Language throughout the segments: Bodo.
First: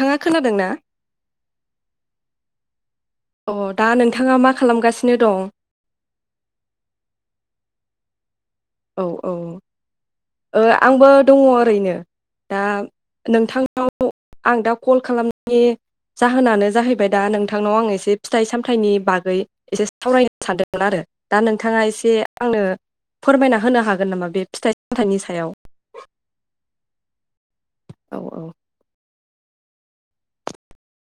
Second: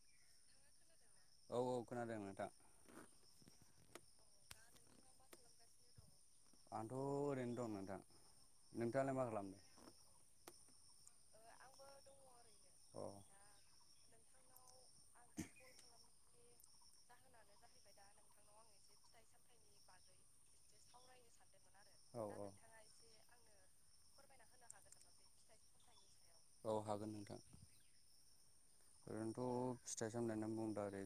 थाङा खोनादों ना? औ औ खोनादों नोंथां। अ दा नोंथाङा मा खालामगासिनो दं। आंथ' ओरैनो दं नोंथां। औ नोंथाङालाय मा औ खालामदों ओ आंबो दङ ओरैनो दा। अ। नोंथांनाव आं दा कल खालामनि जाहोनानो जाहैबाय दा नोंथांनाव आं एसे फिथाइ सामथाइनि बागै एसे सावरायनो सानदोंमोन आरो दा नोंथाङा एसे औ औ आंनो फोरमायना होनो हागोन नामा बे फिथाइ सामथाइनि सायाव? औ हागोन नोंथां। औ औ। ओरैनोथ' फिथाइ सामथाय होननानै बुङोब्ला ओरै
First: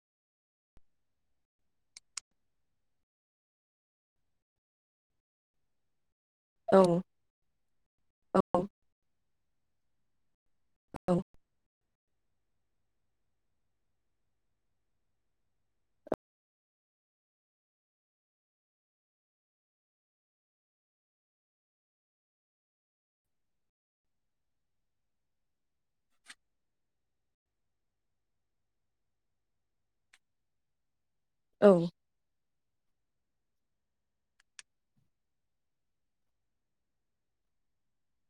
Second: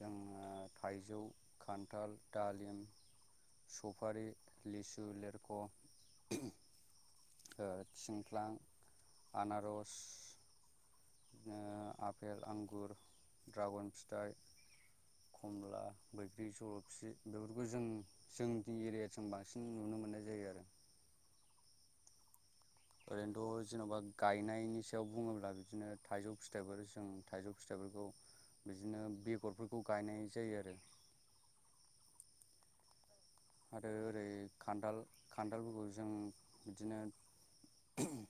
जोङो थाइजौ खान्थाल दालिम सफारि लिसु लेरख' औ ओ थिंख्लां आनारस औ बिदिनो आफेल आंगुर द्रागन फिथाइ खमला बैग्रि जल'फि बेफोरखौ जों जोंनि एरिया जों बांसिन नुनो मोननाय जायो आरो ओरैनोथ' जेन'बा गायनायनि सायाव बुङोब्ला बिदिनो थाइजौ फिथाइफोर जों थाइजौ फिथाइफोरखौ बिदिनो बेगरफोरखौ गायनाय जायो आरो। औ। आरो ओरै खान्थाल खान्थालफोरखौ जों बिदिनो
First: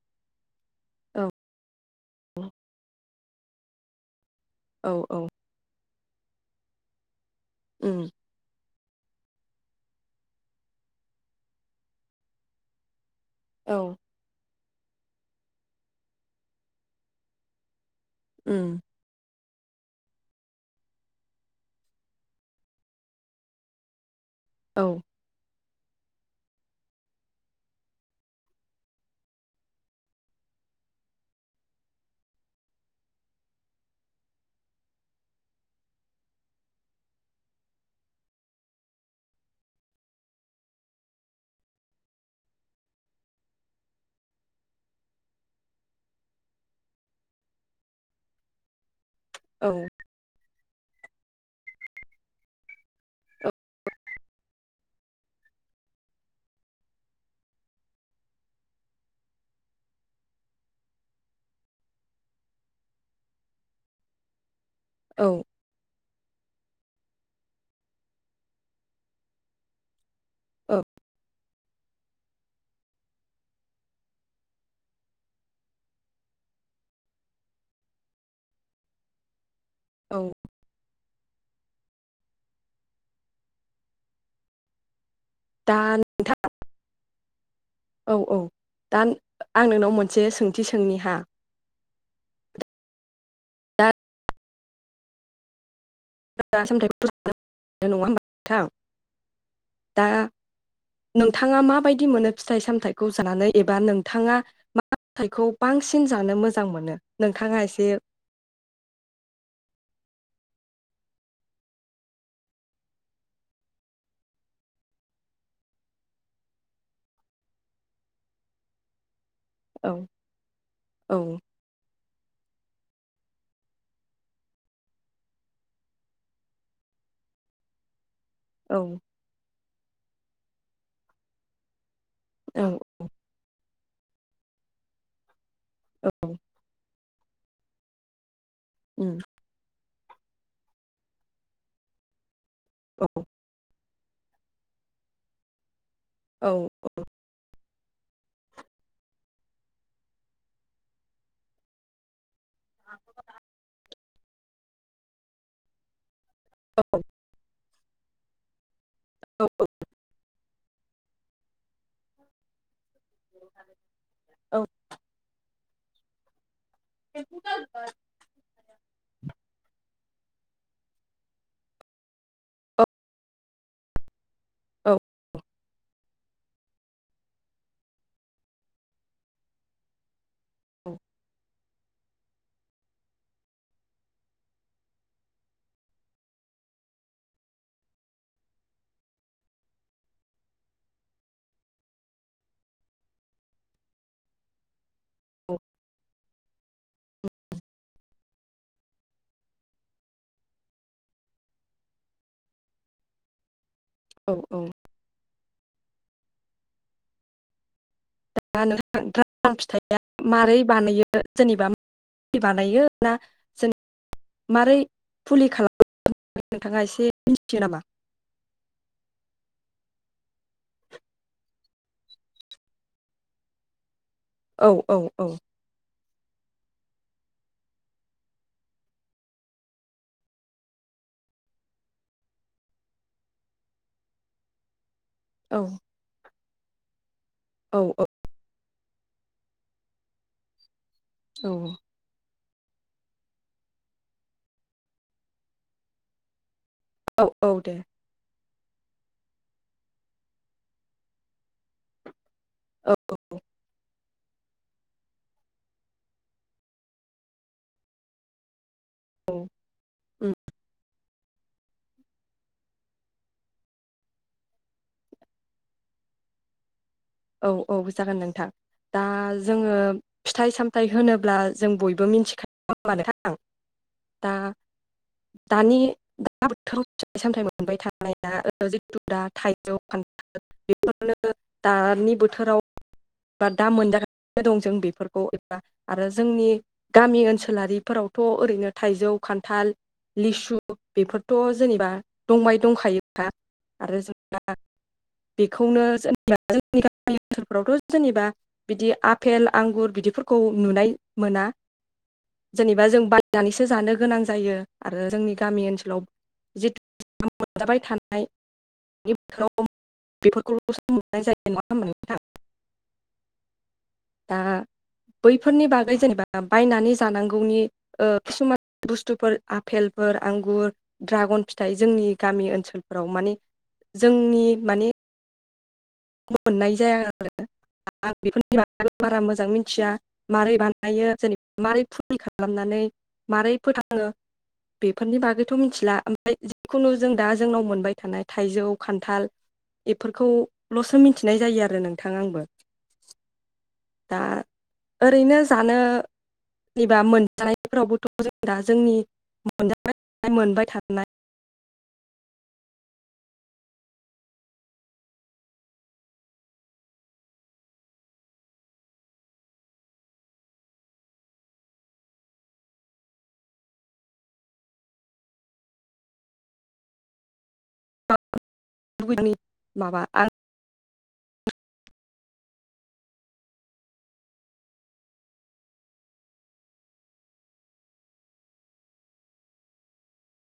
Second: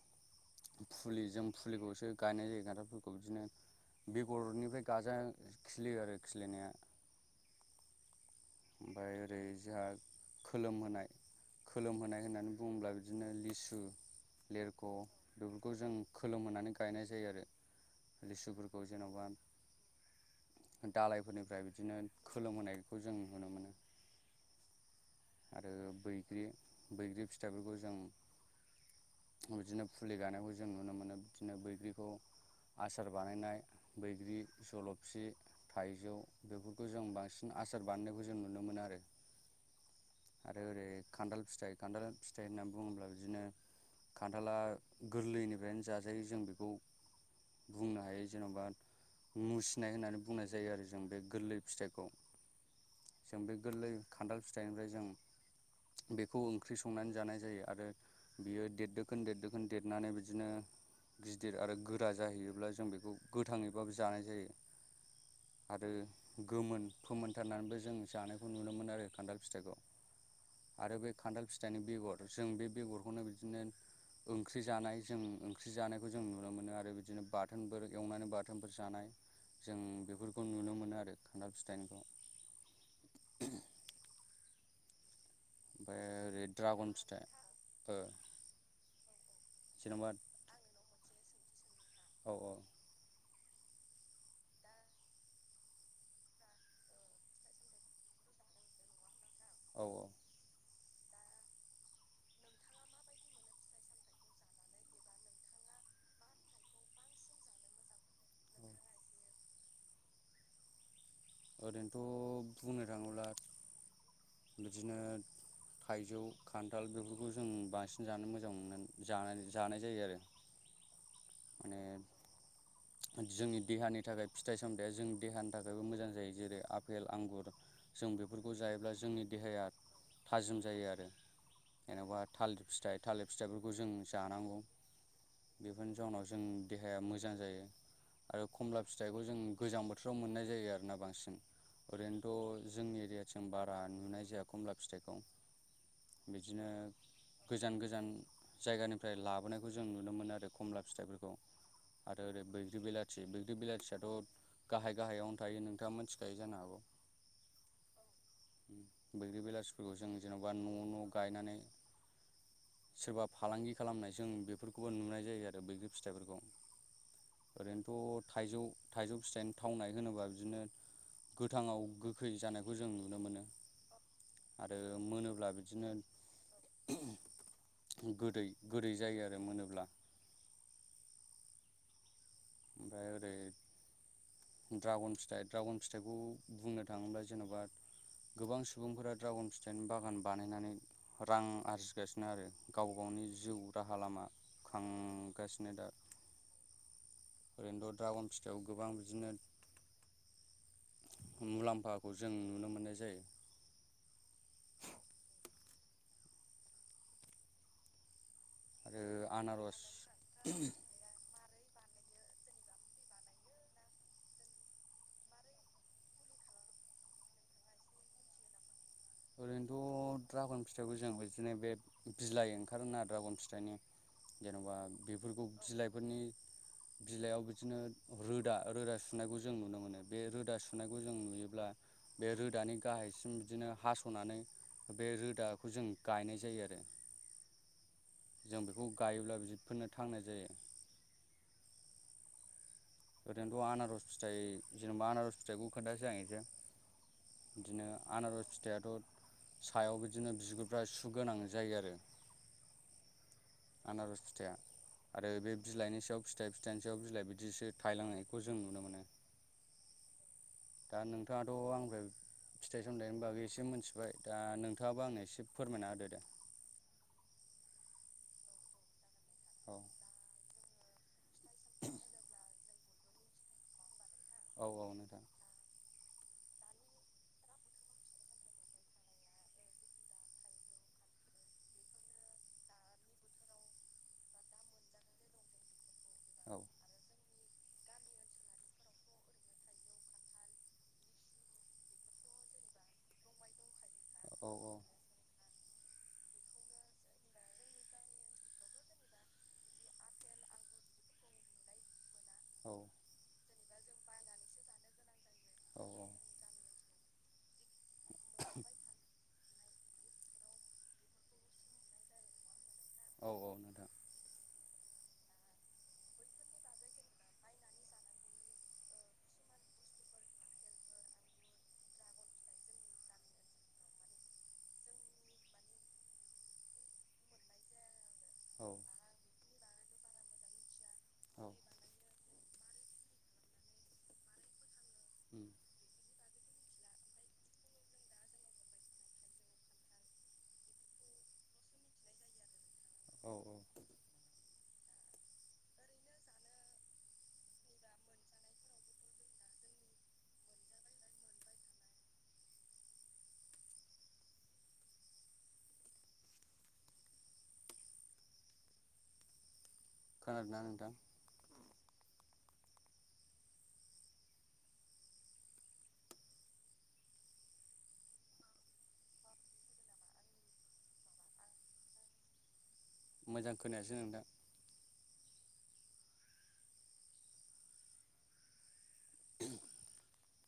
[inaudible] फुलि औ जों फुलिखौसो गायनाय जायो खान्थालफोरखौ बिदिनो बेगर'नि ओमफ्राय औ गाजा औ खिलियो आरो खिलिनाया। उम ओमफ्राय ओरै जोहा खोलोमहोनाय खोलोमहोनाय होननानै बुङोब्ला बिदिनो औ लिसु लेरख' बेफोरखौ जों खोलोमहानै गायनाय जायो आरो उम लिसुफोरखौ जेन'बा दालायफोरनिफ्राय बिदिनो खोलोमहोनायखौ जों नुनो मोनो औ आरो बैग्रि बैग्रि फिथाइफोरखौ जों बिदिनो फुलि गानायखौ जों नुनो मोनो बिदिनो बैग्रिखौ आसार बानायनाय बैग्रि जल'फि थाइजौ बेफोरखौ जों बांसिन आसार बानायनायखौ जों नुनो मोनो आरो। आरो ओरै खान्थाल फिथाइ खान्थाल फिथाइ होननानै बुङोब्ला बिदिनो खान्थाला गोरलैनिफ्रायनो जाजायो जों बेखौ बुंनो हायो जेन'बा औ मुसिनाय होननानै बुंनाय जायो आरो जों बे गोरलै फिथाइखौ जों बे गोरलै खान्थाल फि थायनिफ्राय जों बेखौ ओंख्रि संनानै जानाय जायो आरो बियो देरदोखोन देरदोखोन देरनानै बिदिनो गिदिर आरो गोरा जाहैयोब्ला जों बेखौ गोथाङैबाबो जानाय जायो औ आरो गोमोन फोमोनथारनानैबो जों जानायखौ नुनो मोनो आरो खान्थाल फिथाइखौ औ आरो बे खान्थाल फिथाइनि बेगर जों बे बेगरखौनो बिदिनो ओंख्रि जानाय जों ओंख्रि जानायखौ जों नुनो मोनो आरो बिदिनो बाथोनफोर एवनानै बाथोन फोर जानाय जों औ बेफोरखौ नुनो मोनो आरो खान्थाल फिथाइनिखौ दा नोंथां ओमफ्राय ड्रागन फिथाइ ओ औ औ दा आं नोंनाव जेन'बा मोनसे सोंथि सोंनि हा औ औ दा [unintelligible] नङा होमबा नोंथां औ औ दा नोंथाङा माबायदि मोनो फिथाइ सामथाइखौ जानानै एबा नोंथाङा मा फिथाइखौ बांसिन जानो मोजां मोनो नोंथाङा एसे औ ओरैनोथ' बुंनो थाङोब्ला बिदिनो थाइजौ खान्थाल बेफोरखौ जों बांसिन जानो मोजां मोनो जानानै जानाय औ जायो आरो औ माने जोंनि देहानि थाखाय फिथाइ सामथाइया जोंनि देहानि थाखायबो मोजां जायो जेरै आपेल आंगुर जों बेफोरखौ जायोब्ला औ जोंनि देहाया थाजिम जायो आरो जेन'बा थालिर औ फिथाइ थालिर फिथाइफोरखौ जों जानांगौ बेफोरनि जाउनाव जों देहाया मोजां जायो आरो खमला उम फिथाइखौ जों गोजां बोथोराव मोननाय जायो आरो ना बांसिन ओरैनोथ' जोंनि एरियाथिं बारा नुनाय जाया खमला फिथाइखौ औ बिदिनो गोजान गोजान जायगानिफ्राय लाबोनायखौ जों नुनो मोनो आरो खमला फिथाइफोरखौ। आरो [unintelligible] बैग्रि बिलाथि बैग्रि बिलाथियाथ' गाहाय गाहायावनो थायो नोंथाङा मिथिखायो जानो हागौ। [inaudible] बैग्रि औ बेलासिफोरखौ जों जेन'बा न' न' गायनानै सोरबा फालांगि खालामनाय जों औ बेफोरखौबो नुनाय जायो आरो बैग्रि फिथाइफोरखौ ओरैनोथ' थाइजौ थाइजौ फिथाइनि थावनाय होनोबा बिदिनो गोथाङाव गोखै जानायखौ जों नुनो मोनो आरो औ मोनोब्ला बिदिनो गोदै गोदै जायो आरो मोनोब्ला ओमफ्राय ओरै ड्रागन फिथाइ ड्रागन फिथाइखौ बुंनो थाङोब्ला जेन'बा गोबां सुबुंफोरा द्रागन फिथाइनि बागान बानायनानै रां आरजिगासिनो आरो गाव गावनि जिउ राहा लामा खां [unintelligible] गासिनो दा ओरैनोथ' द्रागन फिथाइआव गोबां बिदिनो मुलाम्फाखौ जों नुनो मोन्नाय जायो। औ औ। दा नोंथां आरो द्रागन आनारस फिथाइया मारोरै बानायो? जेनेबा [unintelligible] मारै फुलि खालामो नोंथाङा एसे मिथियो नामा? ओरैनोथ' द्रागन फिथाइखौ जों बिदिनो बे बिलाइ ओंखारोना द्रागन फिथाइनि औ जेन'बा औ औ बेफोरखौ बिलाइफोरनि बिलाइयाव बिदिनो रोदा रोदा सुनायखौ जों नुनो मोनो बे रोदा सुनायखौ जों नुयोब्ला बे रोदानि गाहायसिम बिदिनो हा स'नानै बे औ रोदाखौ जों गायनाय जायो आरो। औ औ। जों बेखौ गायोब्ला बिफोरनो थांनाय जायो। औ। ओरैनोथ' आनारस फिथाइ जेनेबा आनारस फिथाइखौ खोनथानसै आं इसे औ औ दे बिदिनो आनारस फिथाइआथ' सायाव बिदिनो बिगुरफ्रा सुगोनां जायो आरो। औ। आनारस फिथाइया आरो बे बिलाइनि सायाव फिथाइ फिथाइनि सायाव बिलाइ बिदिसो थायलांनायखौ जों नुनो मोनो औ दा नोंथाङाथ' आंफ्राय फिथाइ सामथाइनि बागै एसे मिथिबाय दा नोंथाङाबो आंनो एसे फोरमायना होदो दे। औ औ जागोन नोंथां दा जोङो औ फिथाइ सामथायाइ होनोब्ला जों बयबो मिथिखायो नङा होमबा नोंथां। दा औ औ नोंथां दानि दा बोथोराव फिथाइ सामथाय मोनबाय थानायना जिथु दा थाइजौ खान [unintelligible] दानि बोथोराव बा दा मोनजागासिनो दं जों बेफोरखौ एबा आरो जोंनि औ गामि ओनसोलारिफोरावथ' ओरैनो थाइजौ खान्थाल लिसु बेफोरथ' जेनेबा दंबाय दंखायोखा। आरो औ जेनेबा औ बेखौनो जेनेबा जोंनि गामि ओनसोलफोरावथ' जेनेबा। बिदि आफेल आंगुर बिदिफोरखौ नुनाय मोना। जेनेबा जों बायनानैसो जानो गोनां जायो आरो जोंनि गामि औ ओनसोलाव जिथु [unintelligible] मोनजाबाय थानाय बोथोराव बेफोरखौल'सो मोननाय जायो नंङा होमबा नोंथां। औ औ नोंथां। दा बैफोरनि बागै जेनेबा बायनानै जानांगौनि ओ खिसुमान बुस्थुफोर आफेलफोर आंगुर ड्रागन फिथाइ जोंनि गामि ओनसोलफोराव माने जोंनि माने मोननाय जाया आरो आं बेफोरनि औ बगै बारा मोजां मिथिया मारै बानायो। औ जेनेबा मारै फुल खालामनानै माबारै फोथांङो बेफोरनि उम बागैथ' मिथिला जिखुनु जों दा जोंनाव मोनबाय थानाय थाइजौ खान्थाल बेफोरखौ ल'सो मिथिनाय जायो आरो नोंथां आंबो। औ औ। दा ओरैनो जानो निबा मोनजानायफोरावबोथ' जों दा जोंनि मोनजाबाय थानाय मोनबाय थानाय खोनादोंना नोंथां? गुबनि माबा आं मोजां खोनायासै नोंथां। [unintelligible]